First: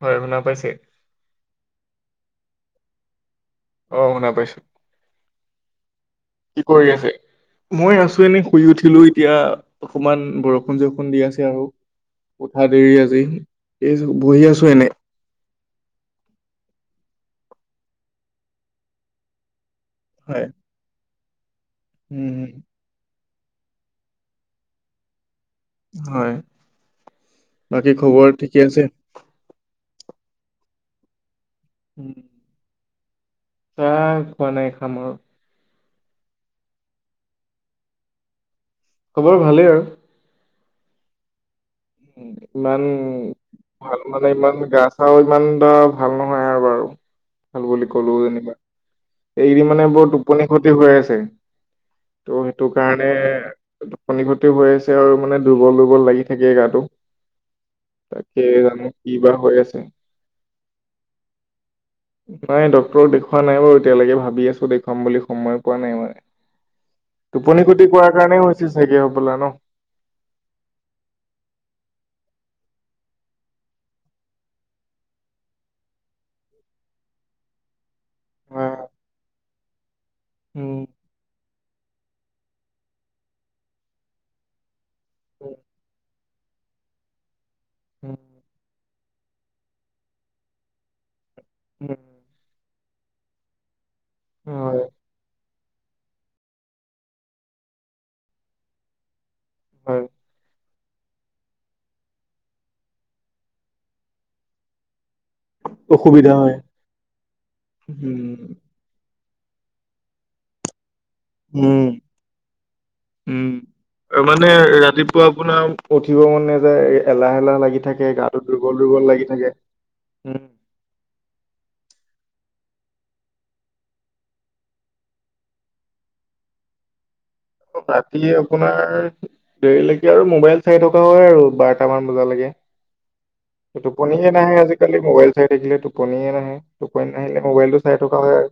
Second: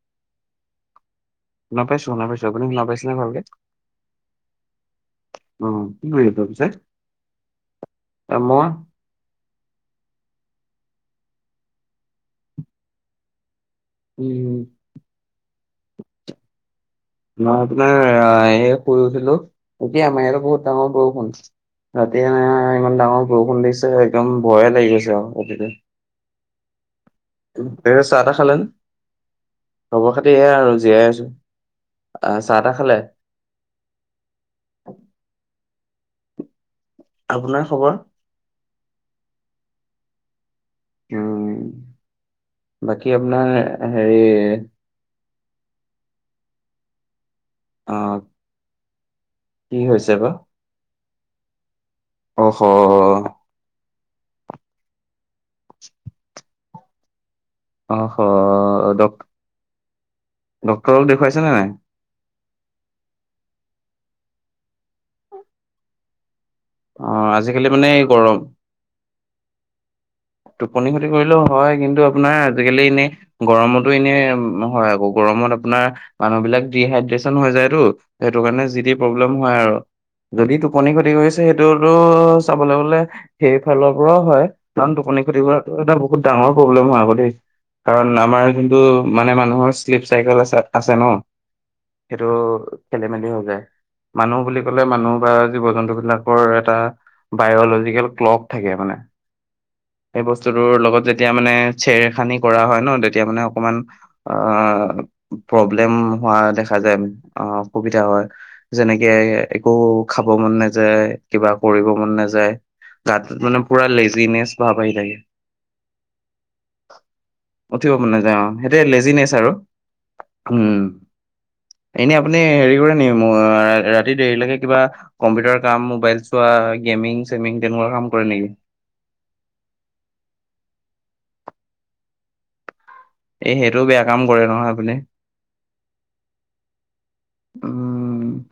হয়, শুনা পাইছে? শুনা পাইছো, শুনা পাইছো। আপুনি শুনা পাইছে নে ভালকে? অঁ শুনা পাইছোঁ। উম কি কৰি আছে? কি কৰি আছে, মই আছো এনে শুই মই উঠিলো এতিয়া অকমান বৰষুণ জৰষুণ দি আছে আৰু উঠা দেৰি আজি। এই বহি উম আছো এনেই। [inaudible] মই আপোনাৰ এ শুই উঠিলো এতিয়া আমাৰ ইয়াত হয় বহুত ডাঙৰ বৰষুণ। ৰাতি এনে উম ইমান ডাঙৰ বৰষুণ দিছে, একদম ভয়ে লাগি গৈছে আও ৰাতিটো। হয় বাকী এনে চাহ খবৰ তাহ ঠিকে খালেনে? আছে খবৰ খাতি এয়া আৰু জীয়াই আছো, উম। চাহ তাহ খালে? চাহ খোৱা নাই খাম আৰু। আপোনাৰ খবৰ? খ'বৰ ভালেই আৰু। উম, উম, ইমান বাকী আপোনাৰ ভাল হেৰি মানে ইমান গা চাও ইমান এটা ভাল নহয় আৰু বাৰু, ভাল বুলি অ ক'লোও যেনিবা। এইকেইদিন কি মানে বৰ হৈছে বা টোপনি ক্ষতি হৈ আছে, ত' অহ সেইটো কাৰণে- টুপনি ক্ষতিও হৈ আছে আৰু মানে দুৰ্বল দুৰ্বল লাগি থাকে গাটো। অহ তাকে জানো কিবা হৈ আছে। ডক্তৰক দেখুৱাইছে নে নাই নাই ডক্টৰক দেখুওৱা নাই বাৰু এতিয়ালৈকে ভাবি আছোঁ দেখুৱাম বুলি, সময় পোৱা নাই মানে। অ আজিকালি টোপনি মানে খতি এই কোৱাৰ গৰম কাৰণেই হৈছে চাগে হবলা ন? টোপনি খতি কৰিলেও হয়, কিন্তু আপোনাৰ আজিকালি এনেই গৰমতো এনে নহয় আকৌ, গৰমত আপোনাৰ মানুহবিলাক ডিহাইড্ৰেচন হৈ যায়তো, সেইটো কাৰণে যি হয়। টি প্ৰব্লেম হয় আৰু। যদি উম টোপনি খতি কৰিছে, সেইটোতো চাবলৈ গলে সেইফালৰ পৰাও হয়। ইমান খতি টোপনি উম, কৰাটো এটা বহুত ডাঙৰ প্ৰব্লেম হয় আক দেই, কাৰণ উম, আমাৰ কিন্তু মানে মানুহৰ চেলিফ চাইকেল আছে আছে ন। উম। সেইটো খেলি মেলি হৈ যায়, মানুহ বুলি কলে হয় মানুহ বা জীৱ জন্তু বিলাকৰ এটা বায়লজিকেল ক্লক থাকে মানে। হয় সেই বস্তু টোৰ লগত যেতিয়া মানে চেৰ খানি কৰা হয় ন তেতিয়া মানে অকমান আঁ প্ৰব্লেম অসুবিধা হোৱা হয় দেখা যায়, অঁ অসুবিধা হয়। উম যেনেকে একো খাব মন নাযায়। কিবা কৰিব উম মন নাযায়, গাত উম মানে পুৰা লে মানে ৰাতিপুৱা আপোনাৰ উঠিব মন নাযায় এলাহ এলাহ লাগি উঠিব মন থাকে নাযায় গাত। অ দুৰ্বল সেইটোৱে দুৰ্বল লাগি লেজিনেচ আৰু থাকে, উম। উম, এনেই আপুনি হেৰি কৰে নেকি অঁ ৰাতি দেৰিলৈকে কিবা কম্পিউটাৰ কাম, মোবাইল চোৱা, গেমিং চেমিং তেনেকুৱা কাম ৰাতি কৰে নেকি আপোনাৰ দেৰিলৈকে আৰু মোবাইল চাই থকা হয় আৰু বাৰটামান বজালৈকে। এই সেইটো বেয়া কাম টোপনিয়ে কৰে নাহে নহয় আপুনি আজিকালি মোবাইল চাই থাকিলেটো। টোপনিয়ে নাহে, টোপনি নাহিলে মোবাইলটো চাই থকা হয় আৰু।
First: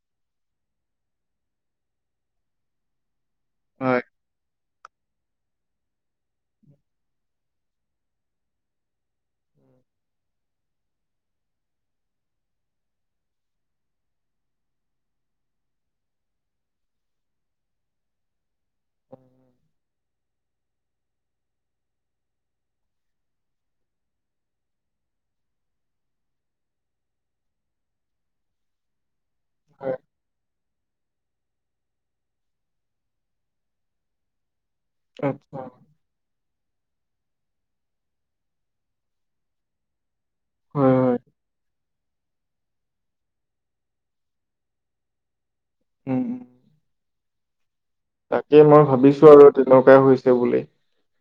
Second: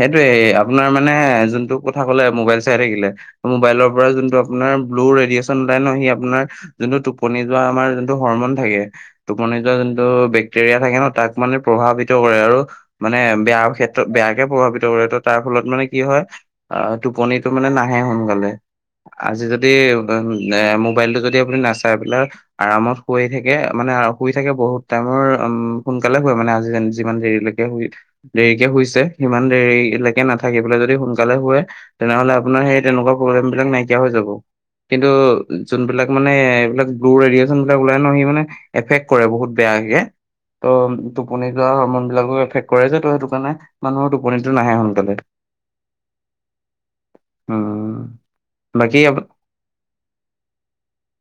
সেইটোয়ে আপোনাৰ মানে যোনটো কথা কলে মোবাইল চাই থাকিলে, মোবাইলৰ হয়। পৰা যোনটো আপোনাৰ ব্লু ৰেডিয়েচন ওলাই ন সি আপোনাৰ যোনটো টোপনি যোৱা আমাৰ যোনটো হৰমন থাকে টোপনি যোৱা যোনটো বেক্টেৰিয়া থাকে ন তাক মানে প্ৰভাৱিত কৰে আৰু। মানে বেয়া ক্ষেত্ৰ বেয়া। কে প্ৰভাৱিত কৰে ত তাৰ ফলত মানে কি হয় অ'টোপনিটো মানে নাহে সোনকালে। আজি যদি [inaudible] মোবাইলটো যদি আপুনি নাচাই পেলাই। আৰামত শুৱেই থাকে মানে, শুই থাকে বহুত টাইমৰ উম, সোনকালে শুৱে মানে আজি যিমান দেৰিলে। দেৰিকে হুইছে সিমান হয় দেৰিলৈকে নাথাকি। [inaudible] যদি সোনকালে শুৱে তেনেহলে আপোনাৰ সেই তেনেকুৱা প্ৰব্লেম বিলাক নাইকিয়া হৈ যাব। কিন্তু আচ্ছা যোনবিলাক। মানে এইবিলাক ব্লু ৰেডিয়েচন বিলাক ওলাই ন সি মানে এফেক্ট কৰে বহুত বেয়াকে। হয় ত' হয় টোপনি যোৱা মন বিলাকো এফেক্ট কৰে যে ত' সেইটো কাৰণে মানুহৰ টোপনিটো নাহে সোনকালে। উম। উম। তাকে মই বাকী ভাবিছো আপ- আৰু তেনেকুৱাই হৈছে বুলি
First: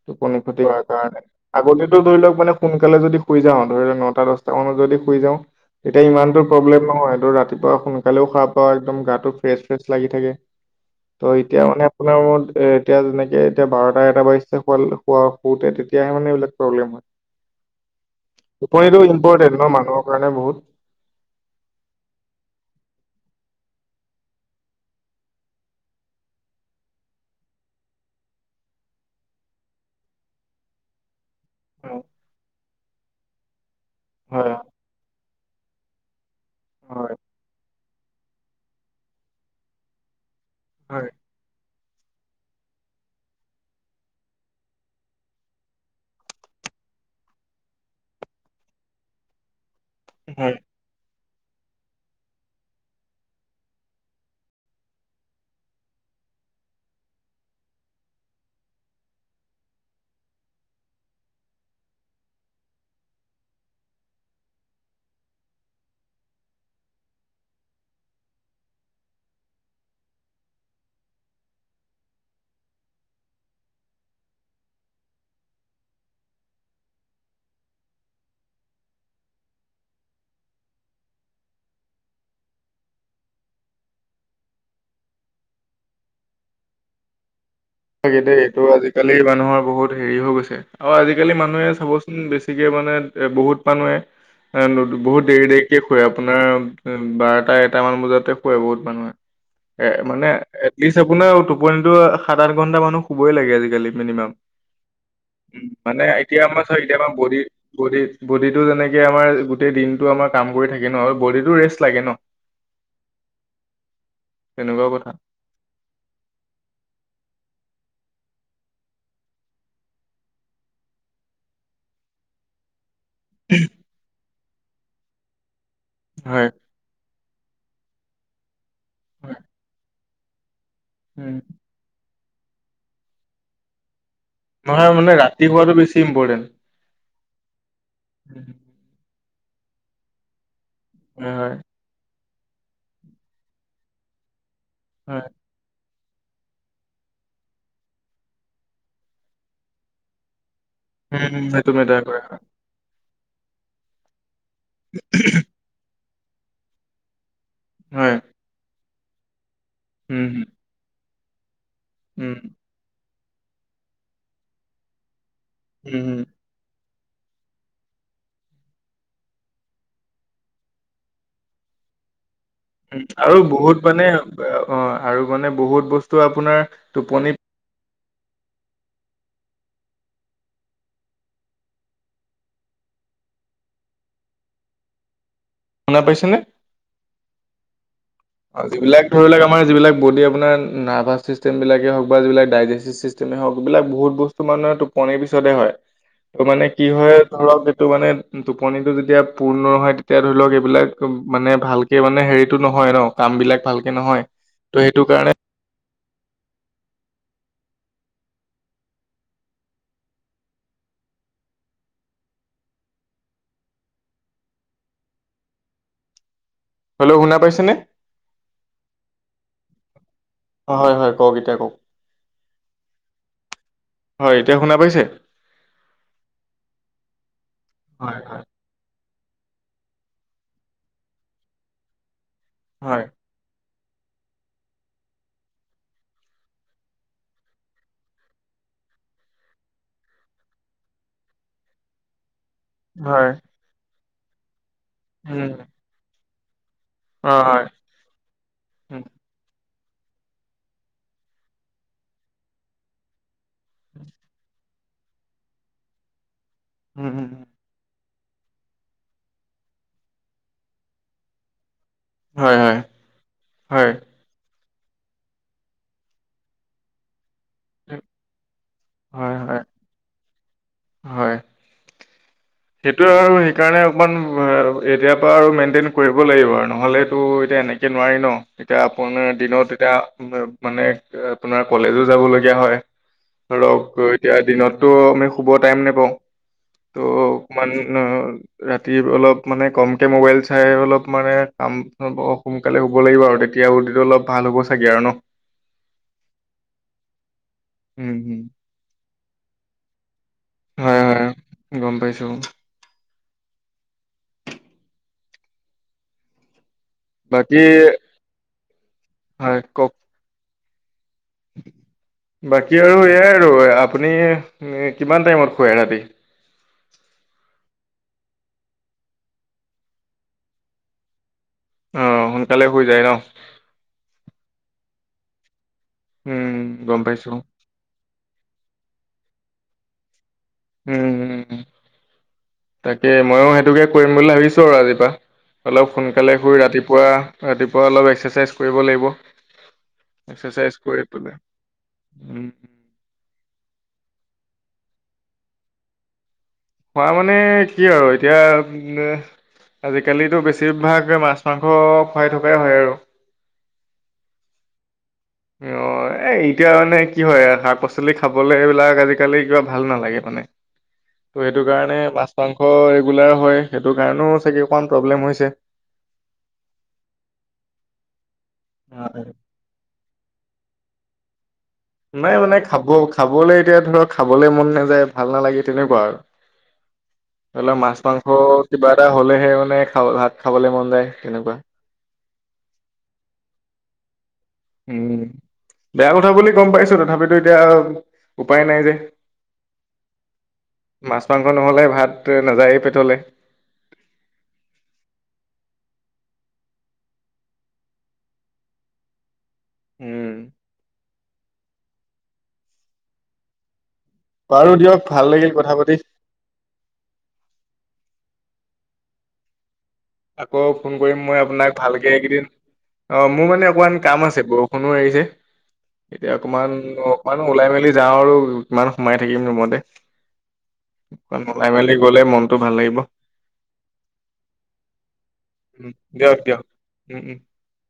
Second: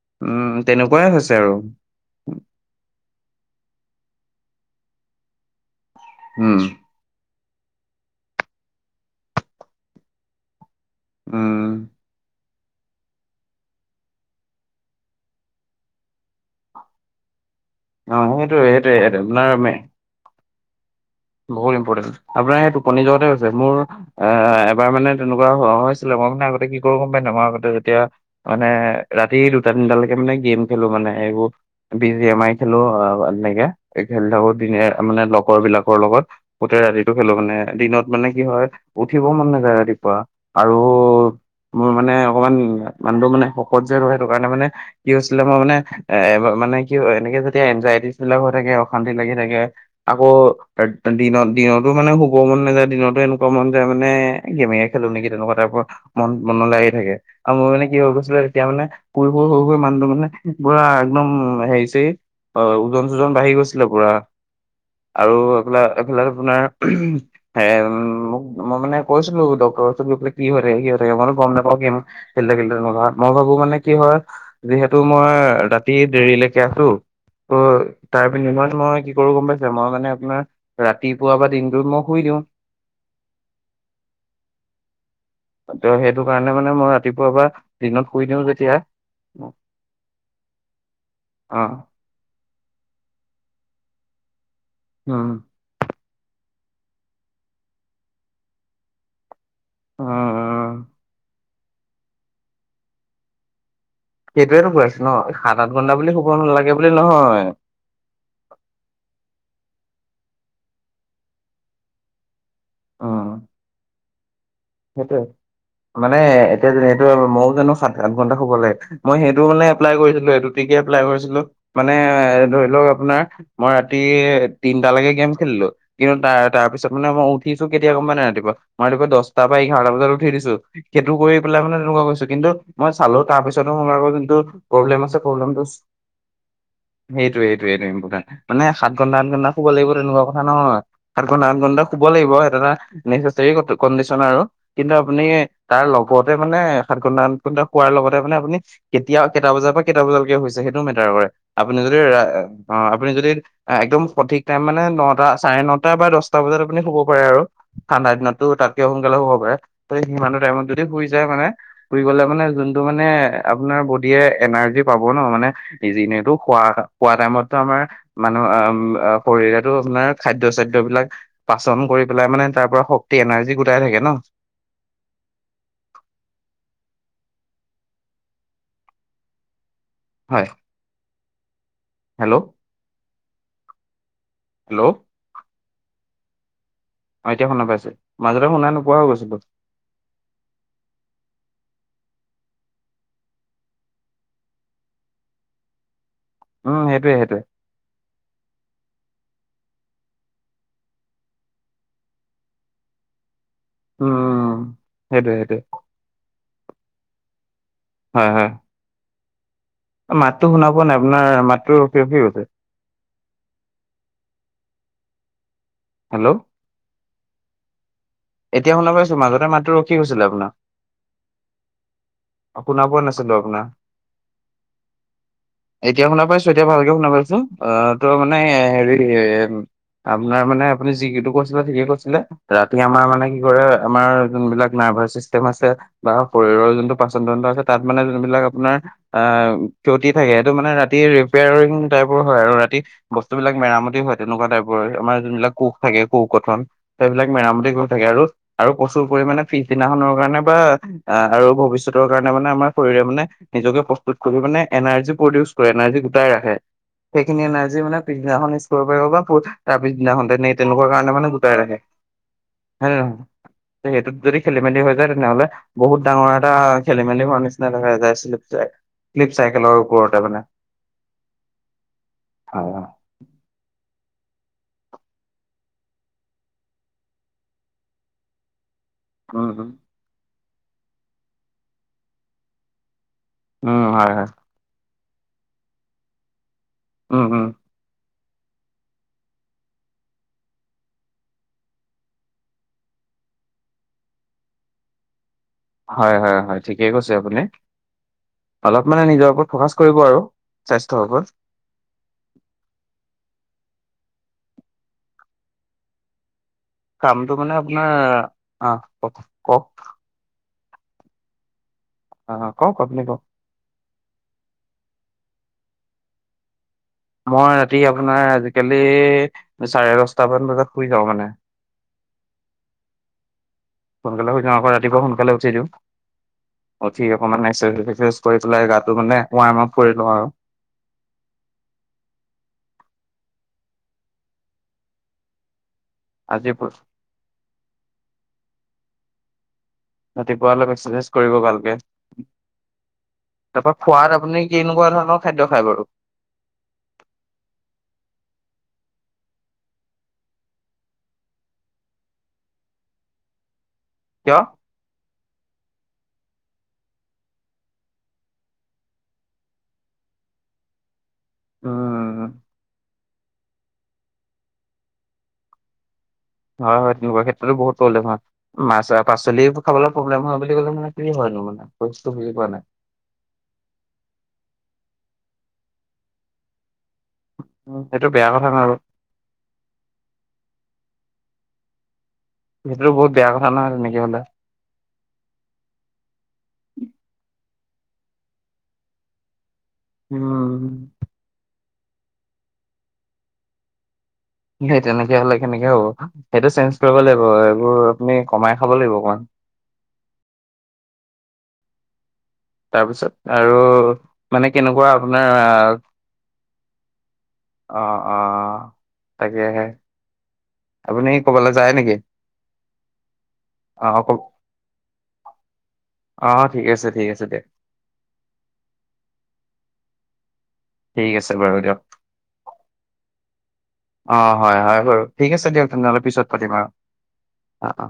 টোপনি উম খটি কৰাৰ তেনেকুৱাই কাৰণে হৈছে আৰু আগ। টো ধৰি লওক মানে সোনকালে যদি শুই যাওঁ ধৰি লক নটা দহটা মানত যদি শুই যাওঁ। তেতিয়া ইমানতো উম। প্ৰব্লেম নহয় তোৰ ৰাতিপুৱা শুন। কালেও সাৰ পাও একদম গাটো ফ্ৰেছ ফ্ৰেছ লাগি থাকে ত' এ। উম, আপোনাৰ মৰত এ এতিয়া যেনেকে এতিয়া বাৰটা এটা বাৰিছে শুৱা শু শুতে তেতিয়াহে মানে এইবিলাক প্ৰব্লেম হয়। অ' সেইটোৱে টোপনিটো সেইটোৱে ইম্পৰ্টেন্ট আপোনাৰ ন মে- মানুহৰ কাৰণে বহুত। বহুত ইম্পৰ্টেণ্ট আপোনাৰ সেই টোপনি যোৱাতে হৈছে মোৰ। এ এবাৰ মানে তেনেকুৱা হ হৈছিলে মই মানে আগতে কি কৰো গম পাইে মই আগতে যেতিয়া। মানে ৰাতি দুটা তিনিটালৈকে মানে গেম খেলো মানে এইবো। উম, বি জি এম আ খেলো অ' এনেকে খেলি থাকো হয়, দিনে মানে লগৰ বিলাকৰ লগত। গোতে ৰাতিটো হয়, খেলো মানে দিনত মানে কি হয় উঠিবও মন নাযায় ৰাতিপুৱা আৰু। হয়। [inaudible] মোৰ মানে অকমান মানুহ মানে শকত যে হয় সেইটো কাৰণে মানে কি হৈছিলে মই মানে। এ মানে কি এনেকে যেতিয়া এনজাইটিলাক হৈ থাকে অশান্তি লাগি থাকে আকৌ। হয়। দিনত দিনতো মানে শুব মন নাযায় দিনতো এনেকুৱা মন যায় মানে গেমে খেলো নেকি তেনেকুৱা টাইপৰ। ম মনলৈ আহি থাকে আৰু মোৰ মানে কি হৈ গৈছিলে তেতিয়া মানে। পূ শুই শুই শুই মানুহটো মানে পুৰা একদম হেৰিছেই। হয় ওজন চোজন বাঢ়ি গৈছিলে পুৰা আৰু। [inaudible] এইফিলাক আপোনাৰ [inaudible] হে উ মোক মই মানে কৈছিলো ডক্তৰ ওচৰত গৈ পেলাই কি হৈ থাকে কি হৈ থাকে তকি ম তো গম নাপাও [inaudible] [inaudible] মই ভাবো মানে কি হয়। যিহেতু মই ৰাতি দেৰিলৈকে আছো। ত তাৰ বিনিময়ন মই কি কৰো গম পাইছ মই মানে আপোনাৰ। ৰাতিপুৱা বা দিনটোত মই শুই দিওঁ। ত সেইটো কাৰণে মানে মই ৰাতিপুৱা পা। তাকে দেই এইটো আজিকালি মানুহৰ বহুত হেৰি হৈ গৈছে আৰু আজিকালি অ মানুহে চাব। বেছিকে মানে এ বহুত মানুহে এ বহুত উম দেৰি দেৰি। কে শুৱে আপোনাৰ বাৰটা এটা মান বজাতে শুৱে বহুত মানুহে। এ মানে উম এটলিষ্ট আপোনাৰ টোপনিতো সাত আঠ ঘন্টা মানুহ শুবই লাগে আজিকালি। মিনিমাম সেইটোৱেতো কৈ আছো ন সাত উ আঠ ঘন্টা মানে বুলি শুব এতিয়া আমাৰ নালাগে চ বুলি এতিয়া আমাৰ বদি। নহয় বডিত বডিটো যেনেকে আমাৰ গোটেই দিনতটো আমাৰ কাম কৰি থাকে ন আৰু বডিটো ৰেষ্ট লাগে ন। অঁ। তেনেকুৱা কথা সেইটো মানে এতিয়া [inaudible] সেইটো মইও জানো সাত আঠ ঘন্টা শুব লাগে। মই সেইটো মানে এপ্লাই কৰিছিলো এইটোটিকে এপ্লাই কৰিছিলো মানে এ ধৰি লওক। আপোনাৰ মই ৰাতি তিনটা লেকে গেম খেলিলো কিন্তু তাৰ হয় তাৰ পিছত মানে মই। উঠছো কেতিয়া গম প নাই ৰাতিপুৱা মই ৰাতিপুৱা হয়। দছটা পৰা এঘাৰটা বজাত উি দিছো। সেইটো কৰি উম পেলাই মানে তেনেকুৱা কৈছো কিন্তু মই চালো তাৰপিছতো ম আকৌ যোনটো। নহয় প্ৰব্লেম মানে আছে ৰাতি প্ৰব্লেমটো শোৱাটো বেছি ইম্পৰ্টেণ্ট। সেইটোৱে সেইটোৱে ইম্পৰ্টেণ্ট মানে সাত ঘন্টা আঠ ঘণ্টা শুব লাগিব তেনেকুৱা কথা নহয় সাত হয় ঘণ্টা হয় আঠণ্টা। শুব লাগিব সেইটো এটা নেচা কমিচনাৰ আৰু কিন্তু আপুনি। হয় তাৰ লগতে মানে সাত ঘণ্টা আঠ ঘণ্টা শুৱাৰ লগতে মানে আপুনি। কেতিয়া কেইটা বজাৰ পৰা কেইটা বজালৈকে হৈছে সেইটো মেটাৰ উম কৰে উম, সেইটো আপুনি যদি মেটাৰ কৰে আ। হয় অ আপুনি যদি একদম সঠিক টাইম মানে নটা চাৰে নটা বা দছটা বজাত আপুনি হ'ব পাৰে আৰু। ঠাণ্ডা হয় দিনততো তাতকে সোনকালে শুব পাৰে ত উম সিমানটো টাইমত যদি শুই যায় মানে। শুই গ'লে উম মানে যোনটো মানে আপোনাৰ বড়িয়ে এনাৰ্জি পাব ন মানে উম ইজি উম নে এইটো। খোৱা খোৱা টাইমতো আমাৰ মানুহ আ আ শৰীৰেতো চলাই আপোনাৰ খাদ্য চাদ্য বিলাক। পাচন কৰি পেলাই মানে তাৰ পৰা উম শক্তি আৰু এনাৰ্জি গো। বহুত মানে অ আৰু মানে বহুত বস্তু আপোনাৰ টোপনিত। হয়। হেল্ল'। হেল্ল'। শুনা পাইছেনে। অ এতিয়া শুনা পাইছো। মাজতে শুনা নোপোৱা যিবিলাক হৈ ধৰি গৈছিলো লওক আমাৰ যিবিলাক বডি আপোনাৰ। নাৰ্ভাছ ছিষ্টেমবিলাকেই হওক বা যিবিলাক দাইৰেচ ছিষ্টেমেই হওক এইবিলাক বহুত বস্তু মানে টোপনিৰ পিছতেই হয়। ত মানে উম কি সেইটোয়ে হয় সেইটোয়ে ধৰক এইটো মানে। টোপনিটো যেতিয়া পূৰ্ণ হয় তেতিয়া ধৰি লওক এইবিলাক মানে ভালকে মানে হেৰিটো নহয় ন। কাম বিলাক ভালকে নহয় উম ত' সেইটো কাৰণে। সেইটোয়ে সেইটোয়ে হয়- হয়। মাততো শুনা পোৱা নাই আপোনাৰ মাতটো ৰখি ৰখি গৈছে। হেল্ল'। হেল্ল শুনা পাইছেনে। এতিয়া শুনা পাইছো মাজতে মাতটো ৰখি গৈছিলে আপোনাৰ। অ হয় -হয় -কওক এতিয়া কওক শুনা পোৱা নাছিলো আপোনাৰ হয় এতিয়া শুনা পাইছে। এতিয়া শুনা পাইছো এতিয়া ভালকে শুনা পাইছো আহ তই হয় মানে হয়। হেৰি। এ আপোনাৰ মানে আপুনি যি কিটো কৈছিলে ঠিকে কৈছিলে ৰাতি আমাৰ হয় মানে কি কৰে। আমাৰ যোনবিলাক নাৰ্ভাছ চিষ্টেম আছে বা শৰীৰৰ যোনটো। পাচন ডন্দ আছে তাত মানে যোনবিলাক আপোনাৰ। অ ক্ষতি থাকে সেইটো মানে ৰাতি ৰিপেয়াৰিং টাইপৰ হয় আৰু ৰাতি। হয় বস্তুবিলাক মেৰামতি হয় তেনেকুৱা টাইপৰ আমাৰ উম যোনবিলাক কোষ থাকে কোষ গঠন। সেইবিলাক অ' হয় মেৰামতি কৰি থাকে আৰু -আৰু উম -প্ৰচুৰ পৰিমানে পিছদিনাখনৰ কাৰণে বা আৰু ভৱিষ্যত। পেটৰ কাৰণে মানে আমাৰ শৰীৰে মানে নিজকে প্ৰস্তুত কৰি মানে এনাৰ্জি প্ৰডিউচ কৰে এনাৰ্জি গোটাই ৰাখে। উম উম সেইখিনিয়ে এনাৰ্জি মানে পিছদিনাখন। কৰিব পাৰিব বা তাৰ পিছ দিনাখনতে তেনেকুৱা কাৰণে মানে গোটাই ৰাখে। হয় -হয়। হয় হয় সেইটোত যদি খেলি মেলি হৈ যায় তেনেহ'লে বহুত ডাঙৰ এটা খেলিমেলি হোৱা নিচিনা। নাই নাই নাই ছিলিপ যায় ছিলিপ হয় হয় হয়। চাইকেলৰ ওপৰতে মানে। হয়। হয় হয় ত আৰু সেইকাৰণে অকণমান এতিয়াৰ পৰা আৰু মেইনটেইন কৰিব লাগিব আৰু নহ'লেতো এতিয়া এনেকৈ এনেকে নোৱাৰি ন এতিয়া আপোনাৰ উম উম দিনত এতিয়া মানে আপোনাৰ কলেজো যাব লগীয়া হয় উম ধৰক হয় হয় এতিয়া দিনতটো আমি শুব টাইম নেপাওঁ উম হুম [unintelligible] ৰাতি অলপ মানে কমকে মোবাইল চাই অলপ মানে কাম অ সোনকালে শুব লাগিব আৰু তেতিয়া বডিটো অলপ ভাল হ'ব চাগে আৰু ন হয় হয় হয় ঠিকেই কৈছে আপুনি উম হুম অলপ মানে নিজৰ ওপৰত ফকাচ কৰিব আৰু হয়, স্বাস্থ্যৰ ওপৰত হয় গম পাইছোঁ কামটো মানে বাকী আপোনাৰ অ কও কওক আহ কওক বাকী আপুনি আৰু কওক এয়াই আৰু আপুনি কিমান টাইমত শুৱে ৰাতি মই ৰাতি আপোনাৰ আজিকালি চাৰে দচটামান বজাত শুই যাওঁ মানে অ সোনকালে শুই যায় ন সোনকালে শুই যাওঁ আকৌ ৰাতিপুৱা সোনকালে উঠি দিওঁ উম গম উঠি পাইছো অকণমান এক্সাৰচাইজ [unintelligible] কৰি পেলাই গাটো মানে ৱাৰ্ম আপ কৰি লওঁ আৰু উম তাকে ময়ো সেইটোকে কৰিম বুলি ভাবিছোঁ আৰু আজিৰ পৰা অলপ সোনকালে আজি শুই ৰাতিপুৱা ৰাতিপুৱা অলপ এক্সাৰচাইজ কৰিব লাগিব ৰাতিপুৱা অলপ কৰি এক্সাৰচাইজ পেলাই কৰিব ভালকে উম, তাৰ পৰা খোৱাত আপুনি কেনেকুৱা ধৰণৰ খাদ্য খায় বাৰু খোৱা মানে কি আৰু এতিয়া এহ আজিকালিতো বেছিভাগ মাছ মাংস খোৱাই থকাই হয় আৰু কিয় [unintelligible] এ এতিয়া মানে কি হয় শাক পাচলি খাবলে এইবিলাক আজিকালি কিবা ভাল নালাগে মানে [inaudible] ত' সেইটো কাৰণে মাছ উম, মাংস ৰেগুলাৰ হয় সেইটো কাৰণেও চাগে অকণমান প্ৰব্লেম হৈছে হয় হয় তেনেকুৱা ক্ষেত্ৰতো বহুত প্ৰব্লেম হয় মাছ পাচলি এইবোৰ খাবলৈ প্ৰব্লেম হোৱা বুলি ক'লে মানে কি হয়নো মানে বস্তু বুজি নাই পোৱা মানে খাব খাবলে এতিয়া ধৰক খাবলে মন নাযায় ভাল নালাগে তেনেকুৱা আৰু ধৰি লওক মাছ সেইটো মাংস বেয়া কথা নহয় আৰু। কিবা এটা হলেহে মানে খাব ভাত খাবলে মন যায় তেনেকুৱা সেইটোতো বহুত বেয়া কথা নহয় তেনেকে হ'লে উম বেয়া কথা বুলি গম পাইছো তথাপিতো এতিয়া উপায় নাই যে উম মাছ মাংস নহলে ভাত নাযায়েই পেটলে সেই তেনেকে হলে কেনেকে হ'ব সেইটো চেঞ্জ কৰিব লাগিব এইবোৰ আপুনি কমাই খাব লাগিব অকমান উম তাৰপিছত আৰু মানে বাৰু কেনেকুৱা দিয়ক ভাল আপোনাৰ লাগিল আহ কথা পাতি। অ অ তাকেহে আকৌ ফোন আপুনি কৰিম মই ক'বালৈ যায় আপোনাক নেকি ভালকে এইকেইদিন অ মোৰ মানে অ অকণমান ক কাম আছে বৰষুণো এৰিছে অ এতিয়া ঠিক অকণমান আছে ঠিক আছে অকমান দিয়ক ওলাই মেলি যাওঁ আৰু কিমান সোমাই থাকিম ৰুমতে, ঠিক আছে অকনমান বাৰু ওলাই দিয়ক মেলি গলে মনটো ভাল লাগিব। অ হয় হয় বাৰু ঠিক আছে দিয়ক উম, তেনেহ'লে পিছত দিয়ক পাতিম দিয়ক আৰু, উম উম। অ অ।